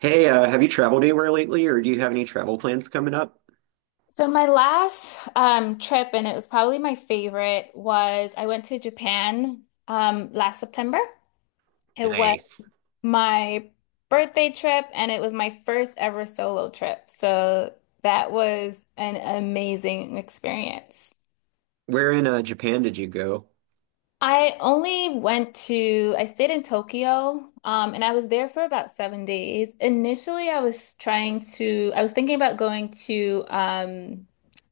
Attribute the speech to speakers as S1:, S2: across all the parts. S1: Hey, have you traveled anywhere lately, or do you have any travel plans coming up?
S2: So my last trip, and it was probably my favorite, was I went to Japan last September. It was
S1: Nice.
S2: my birthday trip, and it was my first ever solo trip. So that was an amazing experience.
S1: Where in Japan did you go?
S2: I only went to, I stayed in Tokyo, and I was there for about 7 days. Initially, I was thinking about going to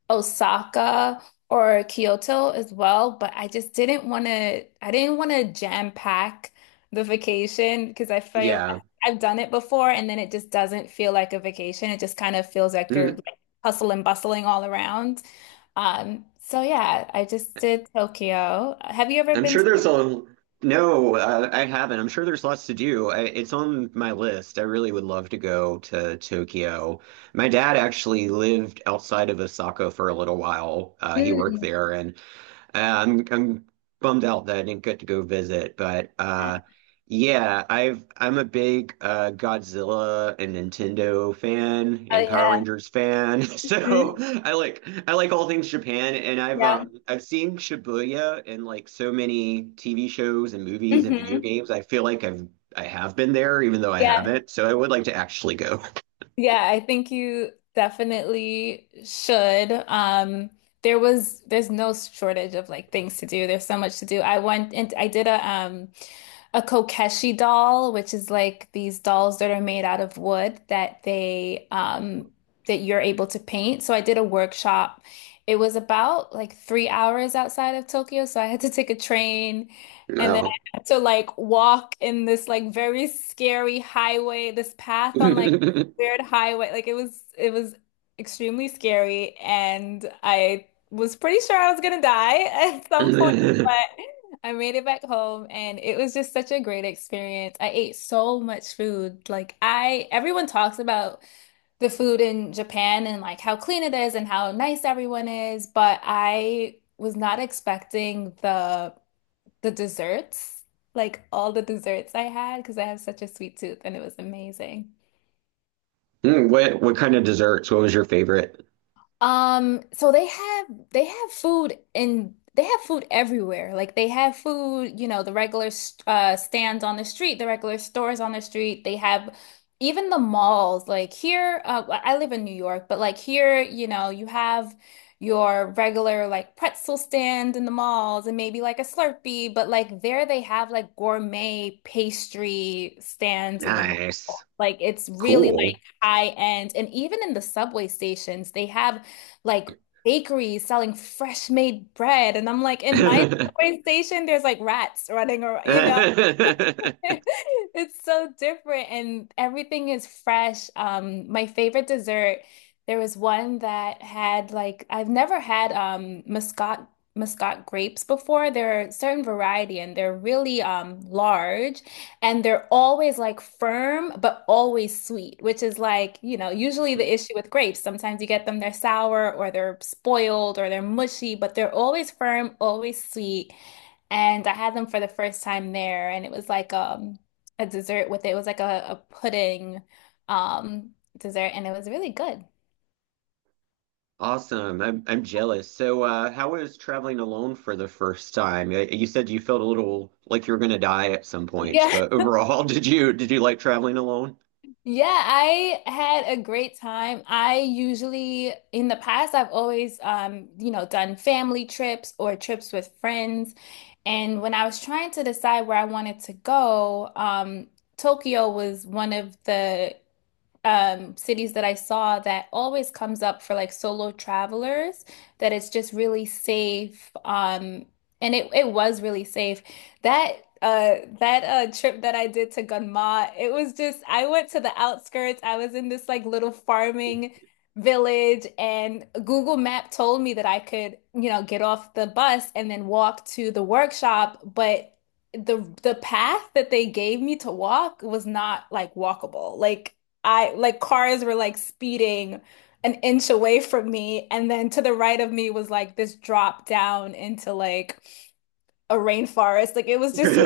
S2: Osaka or Kyoto as well, but I didn't want to jam pack the vacation because I feel
S1: Yeah.
S2: I've done it before and then it just doesn't feel like a vacation. It just kind of feels like you're
S1: Mm.
S2: like hustle and bustling all around. So yeah, I just did Tokyo. Have you ever
S1: I'm
S2: been
S1: sure there's a. No, I haven't. I'm sure there's lots to do. It's on my list. I really would love to go to Tokyo. My dad actually lived outside of Osaka for a little while. He worked
S2: Ừm.
S1: there, and I'm bummed out that I didn't get to go visit, but
S2: À,
S1: yeah, I'm a big Godzilla and Nintendo fan and
S2: ừ,
S1: Power
S2: à.
S1: Rangers fan,
S2: Ừm,
S1: so I like all things Japan, and
S2: dạ.
S1: I've seen Shibuya in like so many TV shows and movies and video
S2: Ừm
S1: games. I feel like I've I have been there, even though I
S2: Yeah.
S1: haven't. So I would like to actually go.
S2: Yeah, I think you definitely should. There's no shortage of like things to do. There's so much to do. I went and I did a Kokeshi doll, which is like these dolls that are made out of wood that they that you're able to paint. So I did a workshop. It was about like 3 hours outside of Tokyo, so I had to take a train and then
S1: No.
S2: I had to like walk in this like very scary highway, this path on like weird highway. Like it was extremely scary and I was pretty sure I was gonna die at some point, but I made it back home and it was just such a great experience. I ate so much food. Like I everyone talks about the food in Japan and like how clean it is and how nice everyone is, but I was not expecting the desserts, like all the desserts I had because I have such a sweet tooth and it was amazing.
S1: What kind of desserts? What was your favorite?
S2: So they have food everywhere. Like they have food, you know, the regular stands on the street, the regular stores on the street. They have even the malls. Like here, I live in New York, but like here, you know, you have your regular like pretzel stand in the malls and maybe like a Slurpee, but like there they have like gourmet pastry stands in the mall.
S1: Nice.
S2: Like it's really like
S1: Cool.
S2: high end. And even in the subway stations, they have like bakeries selling fresh made bread. And I'm like, in my subway station, there's like rats running around, you know? It's so different and everything is fresh. My favorite dessert, there was one that had like I've never had Muscat grapes before. They're a certain variety and they're really large and they're always like firm but always sweet, which is like, you know, usually the issue with grapes. Sometimes you get them they're sour or they're spoiled or they're mushy, but they're always firm, always sweet. And I had them for the first time there, and it was like a dessert with it. It was like a pudding dessert, and it was really good.
S1: Awesome. I'm jealous. So, how was traveling alone for the first time? You said you felt a little like you were gonna die at some points,
S2: Yeah.
S1: but overall, did you like traveling alone?
S2: Yeah, I had a great time. I usually in the past I've always you know, done family trips or trips with friends. And when I was trying to decide where I wanted to go, Tokyo was one of the cities that I saw that always comes up for like solo travelers, that it's just really safe. And it was really safe. That that trip that I did to Gunma, it was just I went to the outskirts. I was in this like little farming village and Google Map told me that I could, you know, get off the bus and then walk to the workshop, but the path that they gave me to walk was not like walkable. Like I like cars were like speeding an inch away from me, and then to the right of me was like this drop down into like a rainforest. Like it was just,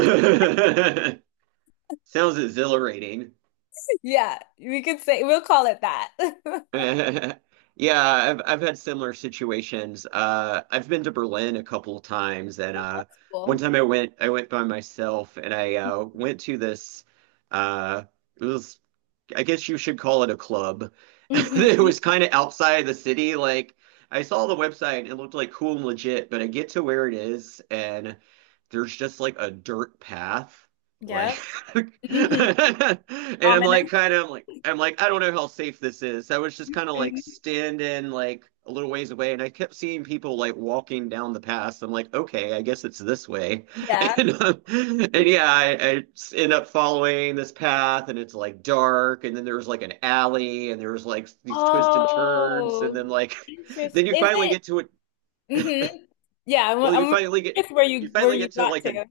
S1: Sounds exhilarating.
S2: yeah, we could say we'll call it that.
S1: Yeah, I've had similar situations. I've been to Berlin a couple of times, and one
S2: Cool.
S1: time I went by myself, and I went to this. Uh, it was I guess you should call it a club.
S2: hmm
S1: It was kind of outside the city. Like I saw the website and it looked like cool and legit, but I get to where it is and there's just like a dirt path. Like
S2: Yep. hmm
S1: and
S2: Ominous.
S1: I'm like I don't know how safe this is. I was just kind of like
S2: Mhm.
S1: standing like a little ways away and I kept seeing people like walking down the path. I'm like, okay, I guess it's this way.
S2: Yeah.
S1: And yeah, end up following this path, and it's like dark, and then there's like an alley, and there's like these twists and turns, and then
S2: Oh,
S1: like,
S2: interesting.
S1: then you
S2: Is
S1: finally
S2: it?
S1: get to it.
S2: Hmm Yeah,
S1: Well,
S2: I'm curious where
S1: you
S2: you where
S1: finally
S2: you
S1: get to
S2: got
S1: like a
S2: to.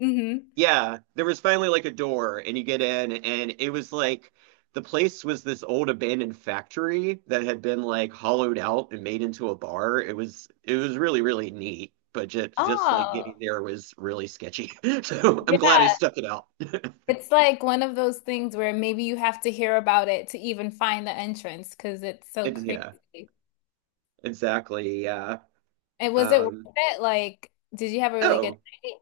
S2: Hmm
S1: yeah, there was finally like a door, and you get in, and it was like the place was this old abandoned factory that had been like hollowed out and made into a bar. It was really really neat, but just like getting
S2: Oh,
S1: there was really sketchy. So I'm glad
S2: yeah.
S1: I stuck it out.
S2: It's like one of those things where maybe you have to hear about it to even find the entrance because it's so
S1: It's yeah,
S2: crazy.
S1: exactly. Yeah.
S2: And was it worth
S1: Um,
S2: it? Like, did you have a really good
S1: oh,
S2: night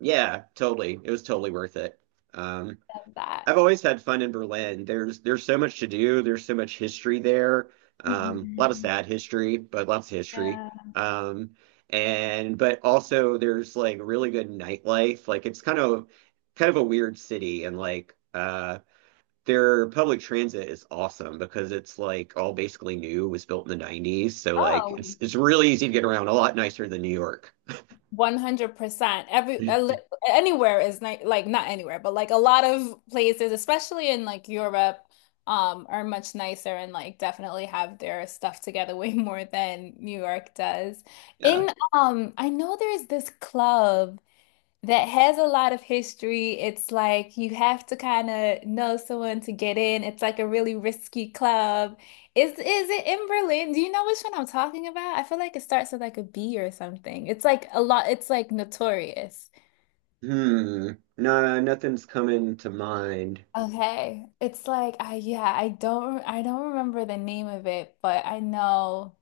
S1: yeah, totally. It was totally worth it. Um,
S2: of that?
S1: I've always had fun in Berlin. There's so much to do. There's so much history there. A lot of
S2: Mhm.
S1: sad history, but lots of history.
S2: Yeah.
S1: Um, and but also there's like really good nightlife. Like it's kind of a weird city and like their public transit is awesome because it's like all basically new. It was built in the 90s. So like
S2: Oh,
S1: it's really easy to get around, a lot nicer than New York.
S2: 100%. Anywhere is ni like not anywhere, but like a lot of places, especially in like Europe, are much nicer and like definitely have their stuff together way more than New York does.
S1: Yeah.
S2: In I know there's this club. That has a lot of history. It's like you have to kind of know someone to get in. It's like a really risky club. Is it in Berlin? Do you know which one I'm talking about? I feel like it starts with like a B or something. It's like notorious.
S1: Hmm. No, nothing's coming to mind.
S2: Okay. It's like I yeah, I don't remember the name of it, but I know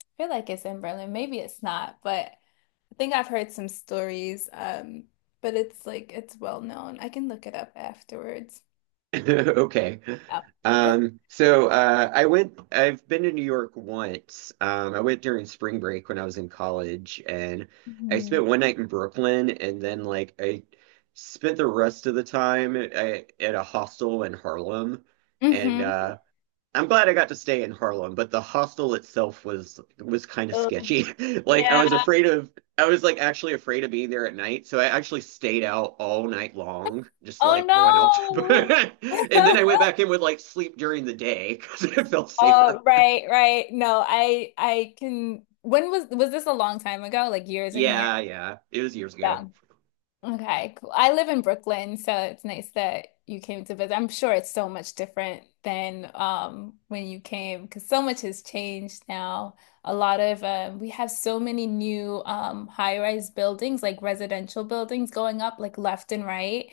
S2: I feel like it's in Berlin. Maybe it's not, but I think I've heard some stories. But it's like it's well known. I can look it up afterwards.
S1: Okay.
S2: Yeah. That's
S1: So I've been to New York once. I went during spring break when I was in college, and I spent
S2: hmm
S1: one night in Brooklyn, and then like I spent the rest of the time at a hostel in Harlem. And
S2: hmm
S1: I'm glad I got to stay in Harlem, but the hostel itself was kind of
S2: Oh,
S1: sketchy. Like I
S2: yeah.
S1: was afraid of I was like actually afraid of being there at night, so I actually stayed out all night long, just
S2: Oh
S1: like going out
S2: no.
S1: to and then I went back in with like sleep during the day because it felt safer.
S2: Oh, right, right. No, I can when was this a long time ago? Like years and years?
S1: Yeah, yeah. It was years
S2: Yeah.
S1: ago.
S2: Okay, cool. I live in Brooklyn, so it's nice that you came to visit. I'm sure it's so much different than when you came because so much has changed now. A lot of we have so many new high-rise buildings, like residential buildings going up like left and right.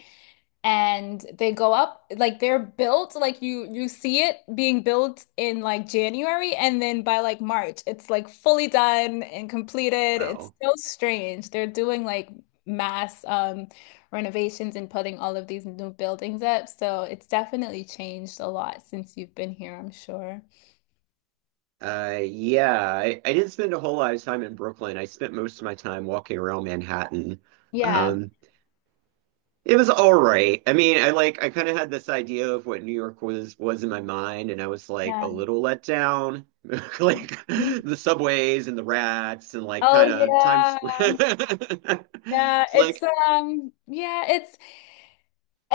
S2: and they go up like they're built like you see it being built in like January and then by like March it's like fully done and completed. It's
S1: Wow.
S2: so strange. They're doing like mass renovations and putting all of these new buildings up. So it's definitely changed a lot since you've been here, I'm sure.
S1: Yeah, I didn't spend a whole lot of time in Brooklyn. I spent most of my time walking around Manhattan.
S2: Yeah.
S1: Um, It was all right. I mean, I like I kind of had this idea of what New York was in my mind, and I was like a
S2: Yeah.
S1: little let down. Like
S2: Mhm.
S1: the subways and the rats and like
S2: Oh
S1: kind of Times
S2: yeah.
S1: Square.
S2: Yeah,
S1: It's
S2: it's
S1: like,
S2: yeah, it's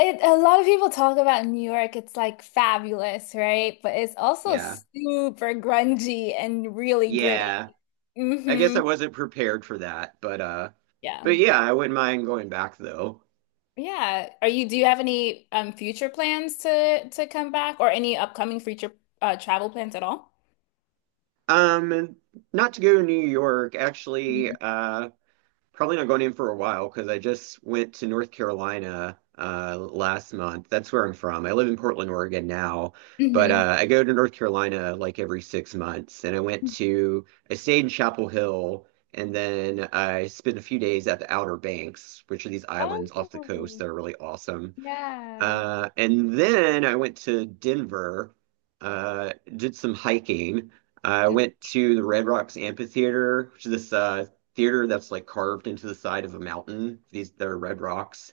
S2: It, a lot of people talk about New York. It's like fabulous, right? But it's also
S1: yeah,
S2: super grungy and really gritty.
S1: yeah. I guess
S2: Hmm
S1: I wasn't prepared for that,
S2: Yeah.
S1: but yeah, I wouldn't mind going back though.
S2: Yeah. Are you, do you have any future plans to come back or any upcoming future travel plans at all?
S1: And not to go to New York, actually, probably not going in for a while because I just went to North Carolina last month. That's where I'm from. I live in Portland, Oregon now, but
S2: Mm-hmm.
S1: I go to North Carolina like every 6 months. And I stayed in Chapel Hill and then I spent a few days at the Outer Banks, which are these islands off the coast
S2: Oh,
S1: that are really awesome.
S2: yeah.
S1: And then I went to Denver, did some hiking. I went to the Red Rocks Amphitheater, which is this theater that's like carved into the side of a mountain. These they're red rocks,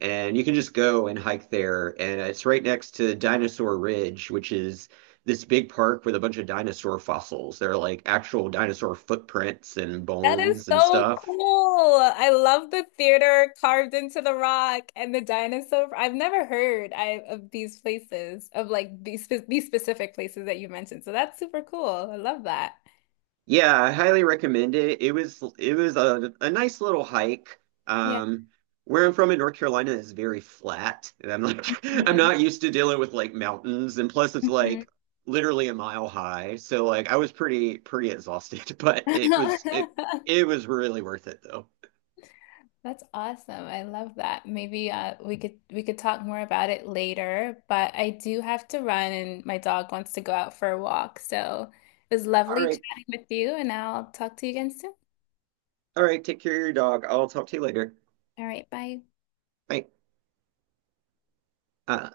S1: and you can just go and hike there. And it's right next to Dinosaur Ridge, which is this big park with a bunch of dinosaur fossils. They're like actual dinosaur footprints and
S2: That is
S1: bones and
S2: so
S1: stuff.
S2: cool. I love the theater carved into the rock and the dinosaur. I've never heard I of these places, of like these specific places that you mentioned. So that's super cool. I love that.
S1: Yeah, I highly recommend it. It was a nice little hike.
S2: Yeah.
S1: Um, where I'm from in North Carolina is very flat, and I'm like I'm
S2: Mhm.
S1: not used to dealing with like mountains, and plus it's
S2: Mhm.
S1: like literally a mile high. So like I was pretty exhausted, but it was really worth it though.
S2: That's awesome. I love that. Maybe we could talk more about it later, but I do have to run and my dog wants to go out for a walk. So it was
S1: All
S2: lovely
S1: right,
S2: chatting with you, and I'll talk to you again soon.
S1: all right. Take care of your dog. I'll talk to you later.
S2: All right, bye.
S1: Bye. Uh,